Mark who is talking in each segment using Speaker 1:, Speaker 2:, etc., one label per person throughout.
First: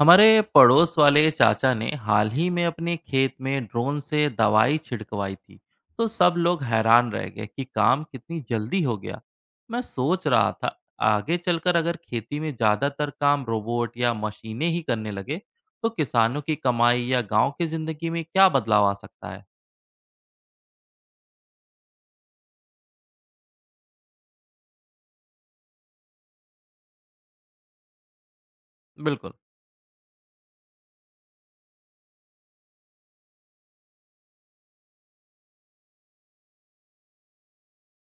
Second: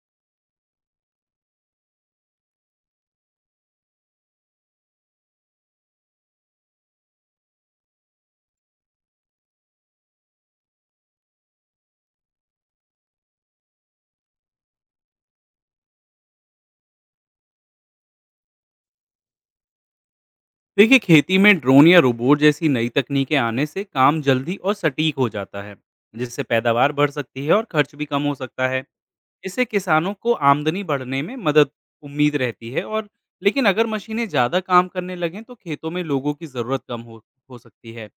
Speaker 1: हमारे पड़ोस वाले चाचा ने हाल ही में अपने खेत में ड्रोन से दवाई छिड़कवाई थी। तो सब लोग हैरान रह गए कि काम कितनी जल्दी हो गया। मैं सोच रहा था, आगे चलकर अगर खेती में ज़्यादातर काम रोबोट या मशीनें ही करने लगे, तो किसानों की कमाई या गांव की ज़िंदगी में क्या बदलाव आ सकता है?
Speaker 2: देखिए, खेती में ड्रोन या रोबोट जैसी नई तकनीकें आने से काम जल्दी और सटीक हो जाता है, जिससे पैदावार बढ़ सकती है और खर्च भी कम हो सकता है।
Speaker 1: बिल्कुल।
Speaker 2: इससे किसानों को आमदनी बढ़ने में मदद उम्मीद रहती है। लेकिन अगर मशीनें ज़्यादा काम करने लगें तो खेतों में लोगों की ज़रूरत कम हो सकती है,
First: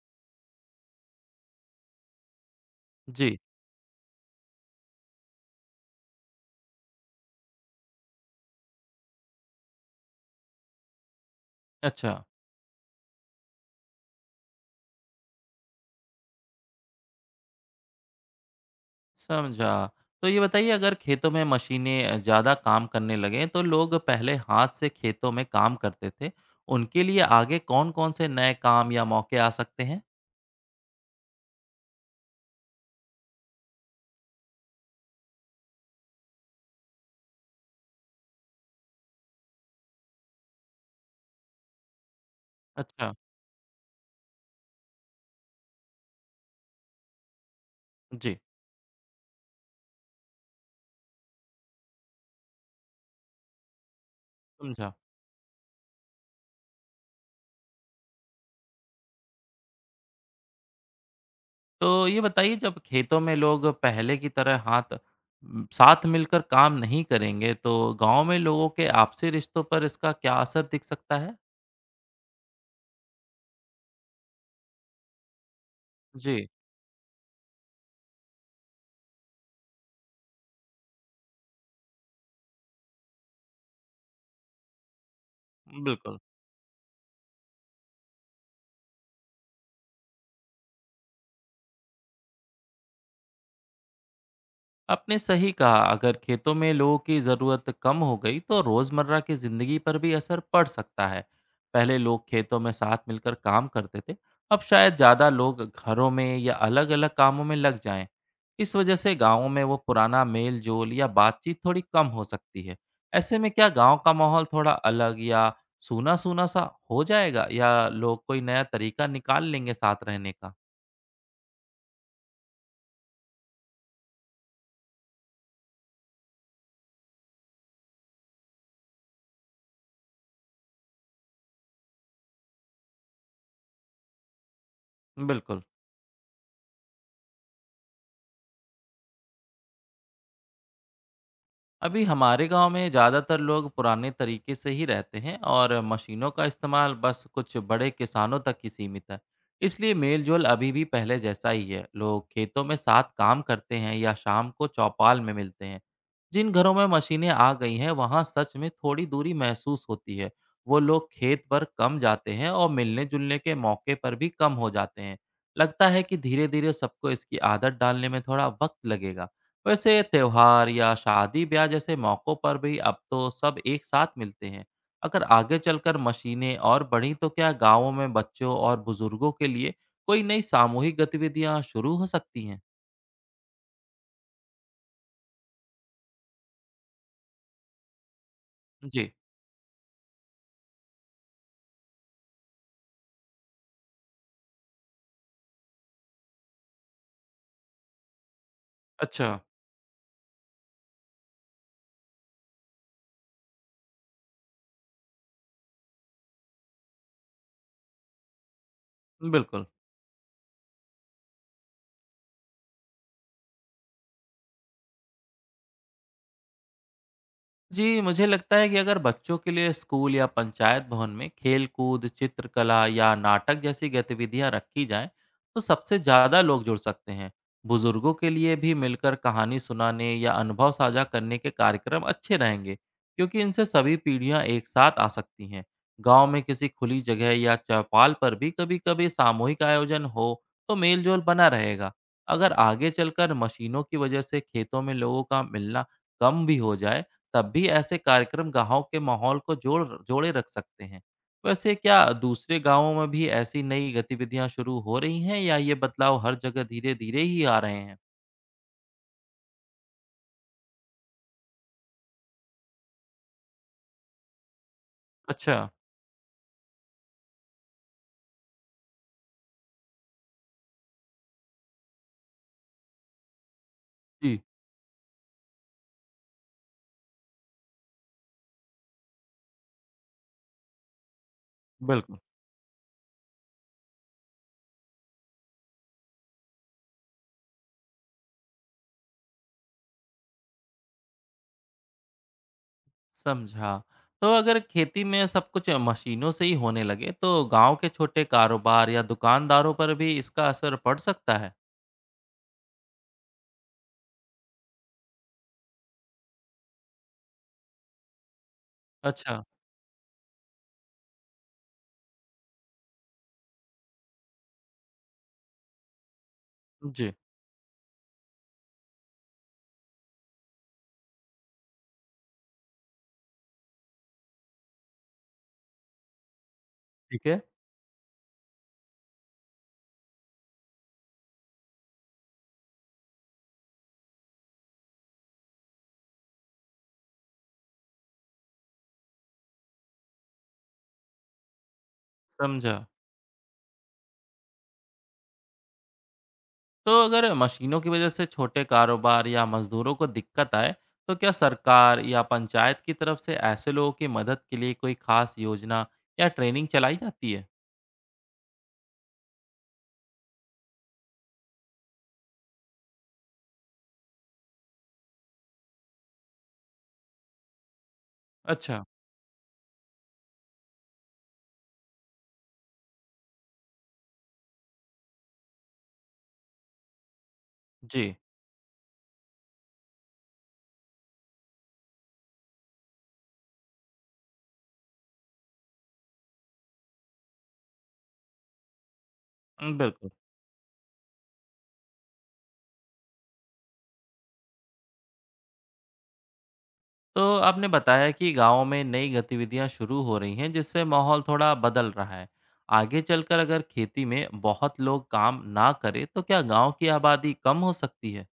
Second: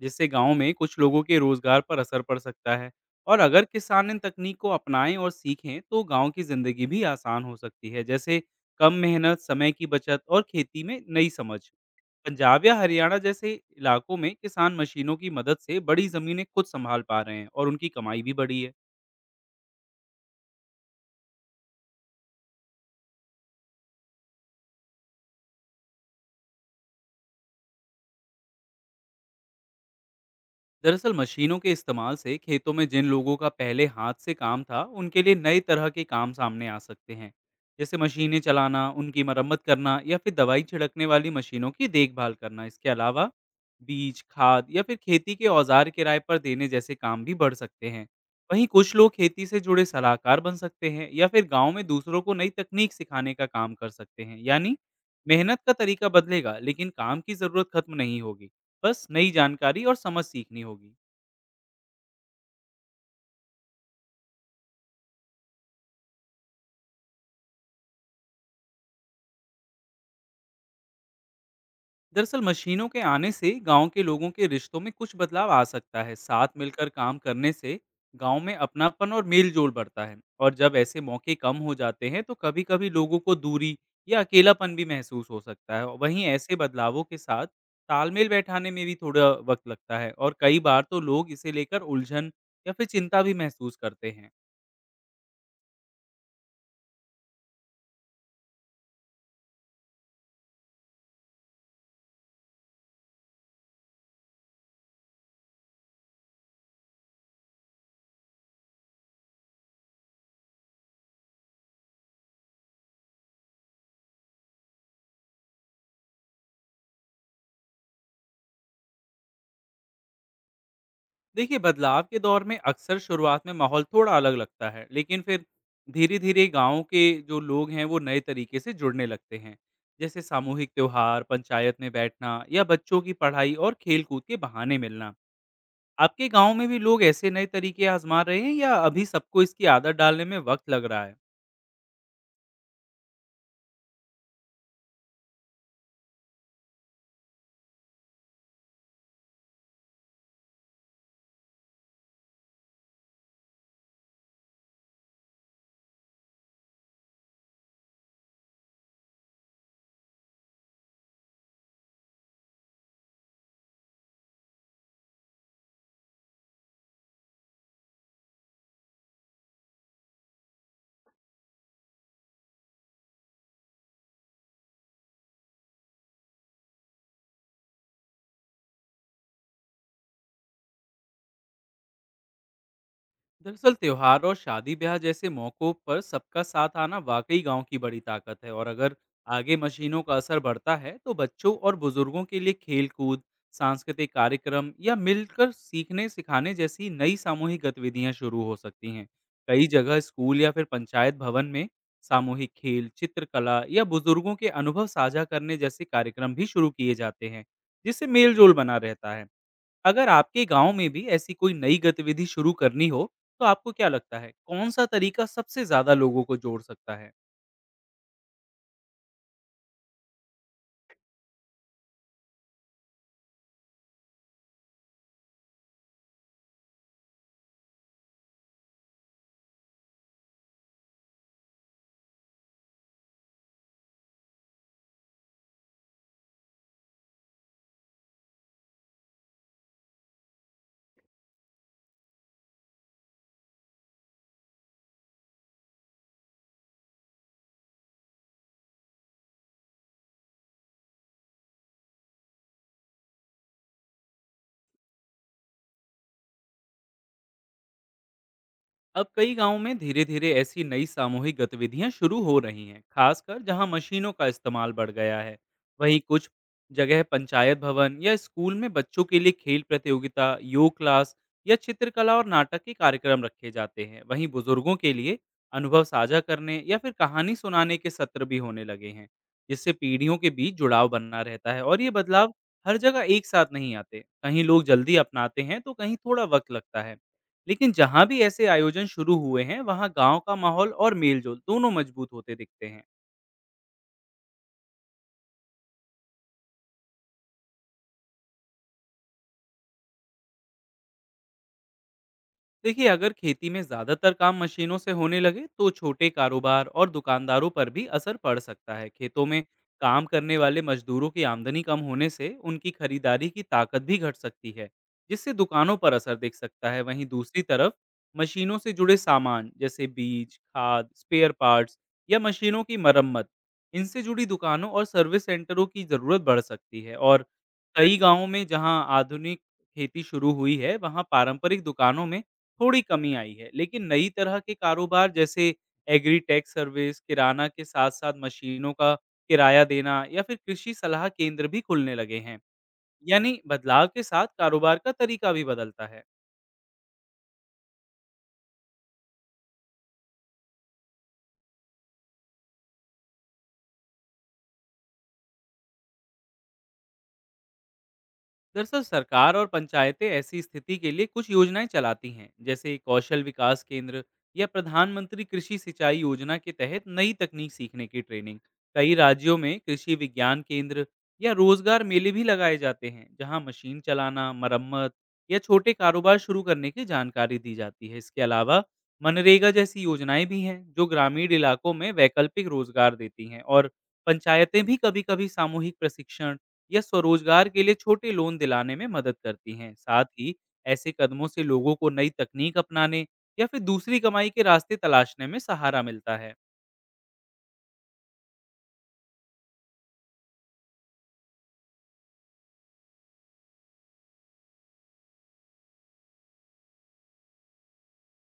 Speaker 2: जिससे गांव में कुछ लोगों के रोजगार पर असर पड़ सकता है।
Speaker 1: जी।
Speaker 2: और अगर किसान इन तकनीक को अपनाएं और सीखें तो गांव की ज़िंदगी भी आसान हो सकती है, जैसे कम मेहनत, समय की बचत और खेती में नई समझ।
Speaker 1: अच्छा।
Speaker 2: पंजाब या हरियाणा जैसे इलाकों में किसान मशीनों की मदद से बड़ी जमीनें खुद संभाल पा रहे हैं और उनकी कमाई भी बढ़ी है।
Speaker 1: समझा। तो ये बताइए, अगर खेतों में मशीनें ज़्यादा काम करने लगें तो लोग पहले हाथ से खेतों में काम करते थे। उनके लिए आगे कौन-कौन से नए काम या मौके आ सकते हैं?
Speaker 2: दरअसल, मशीनों के इस्तेमाल से खेतों में जिन लोगों का पहले हाथ से काम था, उनके लिए नए तरह के काम सामने आ सकते हैं, जैसे मशीनें चलाना, उनकी मरम्मत करना या फिर दवाई छिड़कने वाली मशीनों की देखभाल करना। इसके
Speaker 1: अच्छा,
Speaker 2: अलावा बीज, खाद या फिर खेती के औजार किराए पर देने जैसे काम भी बढ़ सकते हैं।
Speaker 1: जी,
Speaker 2: वहीं कुछ लोग खेती से जुड़े सलाहकार बन सकते हैं या फिर गांव में दूसरों को नई तकनीक सिखाने का काम कर सकते हैं। यानी
Speaker 1: समझा।
Speaker 2: मेहनत का तरीका बदलेगा, लेकिन काम की ज़रूरत खत्म नहीं होगी। बस नई जानकारी और समझ सीखनी होगी।
Speaker 1: तो ये बताइए, जब खेतों में लोग पहले की तरह हाथ साथ मिलकर काम नहीं करेंगे तो गाँव में लोगों के आपसी रिश्तों पर इसका क्या असर दिख सकता है?
Speaker 2: दरअसल, मशीनों के आने से गांव के लोगों के रिश्तों में कुछ बदलाव आ सकता है। साथ
Speaker 1: जी,
Speaker 2: मिलकर काम करने से गांव में अपनापन और मेल जोल बढ़ता है, और जब ऐसे मौके कम हो जाते हैं तो कभी कभी लोगों को दूरी या अकेलापन भी महसूस हो सकता है। और
Speaker 1: बिल्कुल।
Speaker 2: वहीं ऐसे बदलावों के साथ तालमेल बैठाने में भी थोड़ा वक्त लगता है, और कई बार तो लोग इसे लेकर उलझन या फिर चिंता भी महसूस करते हैं।
Speaker 1: आपने सही कहा, अगर खेतों में लोगों की ज़रूरत कम हो गई तो रोज़मर्रा की ज़िंदगी पर भी असर पड़ सकता है। पहले लोग खेतों में साथ मिलकर काम करते थे, अब शायद ज़्यादा लोग घरों में या अलग अलग कामों में लग जाएं। इस वजह से गाँवों में वो पुराना मेल जोल या बातचीत थोड़ी कम हो सकती है। ऐसे में क्या गाँव का माहौल थोड़ा अलग या सूना सूना सा हो जाएगा, या लोग कोई नया तरीका निकाल लेंगे साथ रहने का?
Speaker 2: देखिए, बदलाव के दौर में अक्सर शुरुआत में माहौल थोड़ा अलग लगता है, लेकिन फिर धीरे धीरे गांव के जो लोग हैं वो नए तरीके से जुड़ने लगते हैं, जैसे सामूहिक त्योहार, पंचायत में बैठना या बच्चों की पढ़ाई और खेलकूद के बहाने मिलना।
Speaker 1: बिल्कुल।
Speaker 2: आपके गांव में भी लोग ऐसे नए तरीके आजमा रहे हैं या अभी सबको इसकी आदत डालने में वक्त लग रहा है?
Speaker 1: अभी हमारे गांव में ज़्यादातर लोग पुराने तरीके से ही रहते हैं और मशीनों का इस्तेमाल बस कुछ बड़े किसानों तक ही सीमित है। इसलिए मेलजोल अभी भी पहले जैसा ही है। लोग खेतों में साथ काम करते हैं या शाम को चौपाल में मिलते हैं। जिन घरों में मशीनें आ गई हैं वहां सच में थोड़ी दूरी महसूस होती है। वो लोग खेत पर कम जाते हैं और मिलने जुलने के मौके पर भी कम हो जाते हैं। लगता है कि धीरे धीरे सबको इसकी आदत डालने में थोड़ा वक्त लगेगा। वैसे त्योहार या शादी ब्याह जैसे मौक़ों पर भी अब तो सब एक साथ मिलते हैं। अगर आगे चलकर मशीनें और बढ़ीं तो क्या गाँवों में बच्चों और बुजुर्गों के लिए कोई नई सामूहिक गतिविधियाँ शुरू हो सकती हैं?
Speaker 2: दरअसल, त्योहार और शादी ब्याह जैसे मौक़ों पर सबका साथ आना वाकई गांव की बड़ी ताकत है। और अगर
Speaker 1: जी,
Speaker 2: आगे मशीनों का असर बढ़ता है तो बच्चों और बुजुर्गों के लिए खेल कूद, सांस्कृतिक कार्यक्रम या मिलकर सीखने सिखाने जैसी नई सामूहिक गतिविधियां शुरू हो सकती हैं।
Speaker 1: अच्छा,
Speaker 2: कई जगह स्कूल या फिर पंचायत भवन में सामूहिक खेल, चित्रकला या बुजुर्गों के अनुभव साझा करने जैसे कार्यक्रम भी शुरू किए जाते हैं, जिससे मेल जोल बना रहता है।
Speaker 1: बिल्कुल।
Speaker 2: अगर आपके गांव में भी ऐसी कोई नई गतिविधि शुरू करनी हो, तो आपको क्या लगता है, कौन-सा तरीका सबसे ज़्यादा लोगों को जोड़ सकता है?
Speaker 1: जी, मुझे लगता है कि अगर बच्चों के लिए स्कूल या पंचायत भवन में खेल-कूद, चित्रकला या नाटक जैसी गतिविधियां रखी जाएं, तो सबसे ज़्यादा लोग जुड़ सकते हैं। बुजुर्गों के लिए भी मिलकर कहानी सुनाने या अनुभव साझा करने के कार्यक्रम अच्छे रहेंगे, क्योंकि इनसे सभी पीढ़ियां एक साथ आ सकती हैं। गांव में किसी खुली जगह या चौपाल पर भी कभी-कभी सामूहिक आयोजन हो, तो मेलजोल बना रहेगा। अगर आगे चलकर मशीनों की वजह से खेतों में लोगों का मिलना कम भी हो जाए, तब भी ऐसे कार्यक्रम गाँव के माहौल को जोड़ जोड़े रख सकते हैं। वैसे क्या दूसरे गाँवों में भी ऐसी नई गतिविधियाँ शुरू हो रही हैं, या ये बदलाव हर जगह धीरे-धीरे ही आ रहे हैं?
Speaker 2: अब कई गांवों में धीरे धीरे ऐसी नई सामूहिक गतिविधियां शुरू हो रही हैं, खासकर जहां मशीनों का इस्तेमाल बढ़ गया है।
Speaker 1: अच्छा।
Speaker 2: वहीं कुछ जगह पंचायत भवन या स्कूल में बच्चों के लिए खेल प्रतियोगिता, योग क्लास या चित्रकला और नाटक के कार्यक्रम रखे जाते हैं। वहीं
Speaker 1: जी।
Speaker 2: बुजुर्गों के लिए अनुभव साझा करने या फिर कहानी सुनाने के सत्र भी होने लगे हैं, जिससे पीढ़ियों के बीच जुड़ाव बना रहता है। और ये
Speaker 1: बिल्कुल।
Speaker 2: बदलाव हर जगह एक साथ नहीं आते। कहीं लोग जल्दी अपनाते हैं तो कहीं थोड़ा वक्त लगता है, लेकिन जहाँ भी ऐसे आयोजन शुरू हुए हैं, वहाँ गाँव का माहौल और मेलजोल दोनों मजबूत होते दिखते हैं।
Speaker 1: समझा। तो अगर खेती में सब कुछ मशीनों से ही होने लगे तो गांव के छोटे कारोबार या दुकानदारों पर भी इसका असर पड़ सकता है।
Speaker 2: देखिए, अगर खेती में ज़्यादातर काम मशीनों से होने लगे तो छोटे कारोबार और दुकानदारों पर भी असर पड़ सकता है। खेतों में
Speaker 1: अच्छा।
Speaker 2: काम करने वाले मजदूरों की आमदनी कम होने से उनकी खरीदारी की ताकत भी घट सकती है, जिससे दुकानों पर असर दिख सकता है। वहीं
Speaker 1: जी।
Speaker 2: दूसरी तरफ मशीनों से जुड़े सामान जैसे बीज, खाद, स्पेयर पार्ट्स या मशीनों की मरम्मत, इनसे जुड़ी दुकानों और सर्विस सेंटरों की ज़रूरत बढ़ सकती है। और
Speaker 1: ठीक है।
Speaker 2: कई गांवों में जहां आधुनिक खेती शुरू हुई है, वहां पारंपरिक दुकानों में थोड़ी कमी आई है। लेकिन नई तरह के कारोबार जैसे एग्रीटेक सर्विस, किराना के साथ-साथ मशीनों का किराया देना या फिर कृषि सलाह केंद्र भी खुलने लगे हैं।
Speaker 1: समझा।
Speaker 2: यानी बदलाव के साथ कारोबार का तरीका भी बदलता है।
Speaker 1: तो अगर मशीनों की वजह से छोटे कारोबार या मजदूरों को दिक्कत आए, तो क्या सरकार या पंचायत की तरफ से ऐसे लोगों की मदद के लिए कोई खास योजना या ट्रेनिंग चलाई जाती है?
Speaker 2: दरअसल, सरकार और पंचायतें ऐसी स्थिति के लिए कुछ योजनाएं चलाती हैं, जैसे कौशल विकास केंद्र या प्रधानमंत्री कृषि सिंचाई योजना के तहत नई तकनीक सीखने की ट्रेनिंग।
Speaker 1: अच्छा।
Speaker 2: कई राज्यों में कृषि विज्ञान केंद्र या रोजगार मेले भी लगाए जाते हैं, जहां मशीन चलाना, मरम्मत या छोटे कारोबार शुरू करने की जानकारी दी जाती है।
Speaker 1: जी।
Speaker 2: इसके अलावा मनरेगा जैसी योजनाएं भी हैं, जो ग्रामीण इलाकों में वैकल्पिक रोजगार देती हैं। और पंचायतें भी कभी कभी सामूहिक प्रशिक्षण या स्वरोजगार के लिए छोटे लोन दिलाने में मदद करती हैं। साथ
Speaker 1: बिल्कुल।
Speaker 2: ही ऐसे कदमों से लोगों को नई तकनीक अपनाने या फिर दूसरी कमाई के रास्ते तलाशने में सहारा मिलता है।
Speaker 1: तो आपने बताया कि गांव में नई गतिविधियां शुरू हो रही हैं जिससे माहौल थोड़ा बदल रहा है। आगे चलकर अगर खेती में बहुत लोग काम ना करें तो क्या गांव की आबादी कम हो सकती है?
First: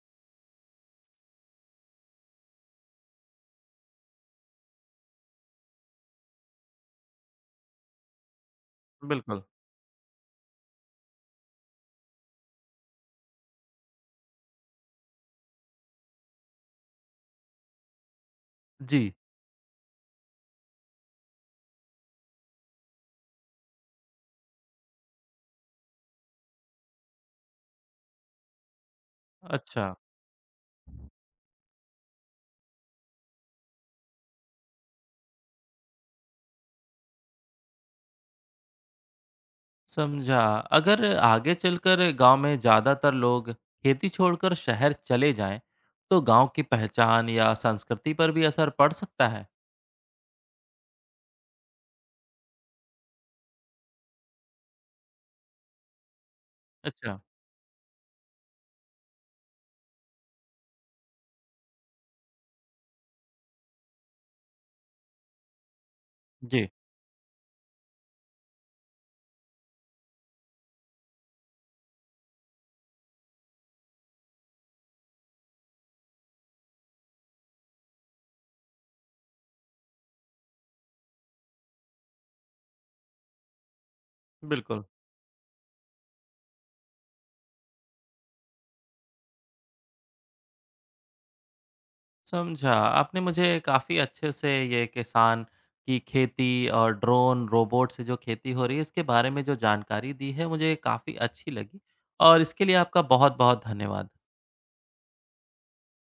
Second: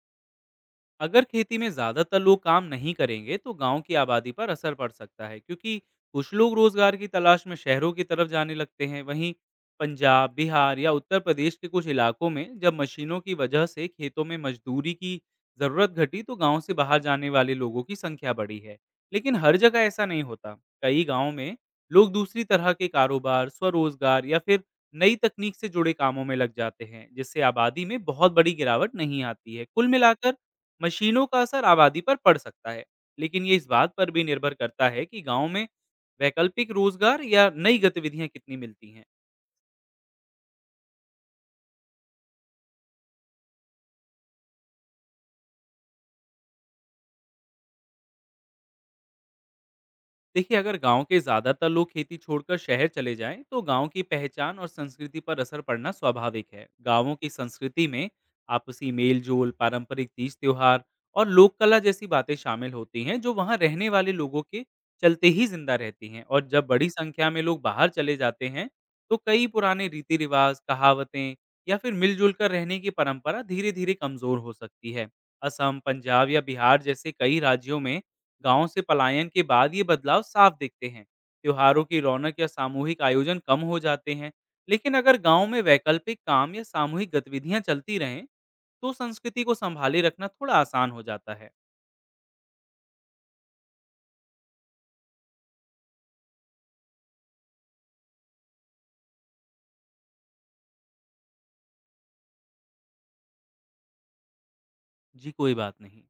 Speaker 2: अगर खेती में ज्यादातर लोग काम नहीं करेंगे तो गांव की आबादी पर असर पड़ सकता है, क्योंकि कुछ लोग रोजगार की तलाश में शहरों की तरफ जाने लगते हैं। वहीं
Speaker 1: बिल्कुल।
Speaker 2: पंजाब, बिहार या उत्तर प्रदेश के कुछ इलाकों में जब मशीनों की वजह से खेतों में मजदूरी की जरूरत घटी, तो गांव से बाहर जाने वाले लोगों की संख्या बढ़ी है।
Speaker 1: जी।
Speaker 2: लेकिन हर जगह ऐसा नहीं होता। कई गांव में लोग दूसरी तरह के कारोबार, स्वरोजगार या फिर नई तकनीक से जुड़े कामों में लग जाते हैं, जिससे आबादी में बहुत बड़ी गिरावट नहीं आती है। कुल
Speaker 1: अच्छा।
Speaker 2: मिलाकर मशीनों का असर आबादी पर पड़ सकता है, लेकिन ये इस बात पर भी निर्भर करता है कि गांव में वैकल्पिक रोजगार या नई गतिविधियां कितनी मिलती हैं।
Speaker 1: समझा। अगर आगे चलकर गांव में ज़्यादातर लोग खेती छोड़कर शहर चले जाएं, तो गांव की पहचान या संस्कृति पर भी असर पड़ सकता है।
Speaker 2: देखिए, अगर गांव के ज्यादातर लोग खेती छोड़कर शहर चले जाएं तो गांव की पहचान और संस्कृति पर असर पड़ना स्वाभाविक है। गांवों
Speaker 1: अच्छा,
Speaker 2: की संस्कृति में आपसी मेल जोल, पारंपरिक तीज त्योहार और लोक कला जैसी बातें शामिल होती हैं, जो वहां रहने वाले लोगों के चलते ही जिंदा रहती हैं। और जब
Speaker 1: जी,
Speaker 2: बड़ी संख्या में लोग बाहर चले जाते हैं तो कई पुराने रीति रिवाज, कहावतें या फिर मिलजुल कर रहने की परंपरा धीरे धीरे कमजोर हो सकती है। असम, पंजाब या बिहार जैसे कई राज्यों में गांव से पलायन के बाद ये बदलाव साफ दिखते हैं। त्योहारों की रौनक या सामूहिक आयोजन कम हो जाते हैं।
Speaker 1: बिल्कुल।
Speaker 2: लेकिन अगर गांव में वैकल्पिक काम या सामूहिक गतिविधियां चलती रहें तो संस्कृति को संभाले रखना थोड़ा आसान हो जाता है।
Speaker 1: समझा। आपने मुझे काफ़ी अच्छे से ये किसान की खेती और ड्रोन, रोबोट से जो खेती हो रही है, इसके बारे में जो जानकारी दी है, मुझे काफ़ी अच्छी लगी, और इसके लिए आपका बहुत-बहुत धन्यवाद।
Speaker 2: जी, कोई बात नहीं।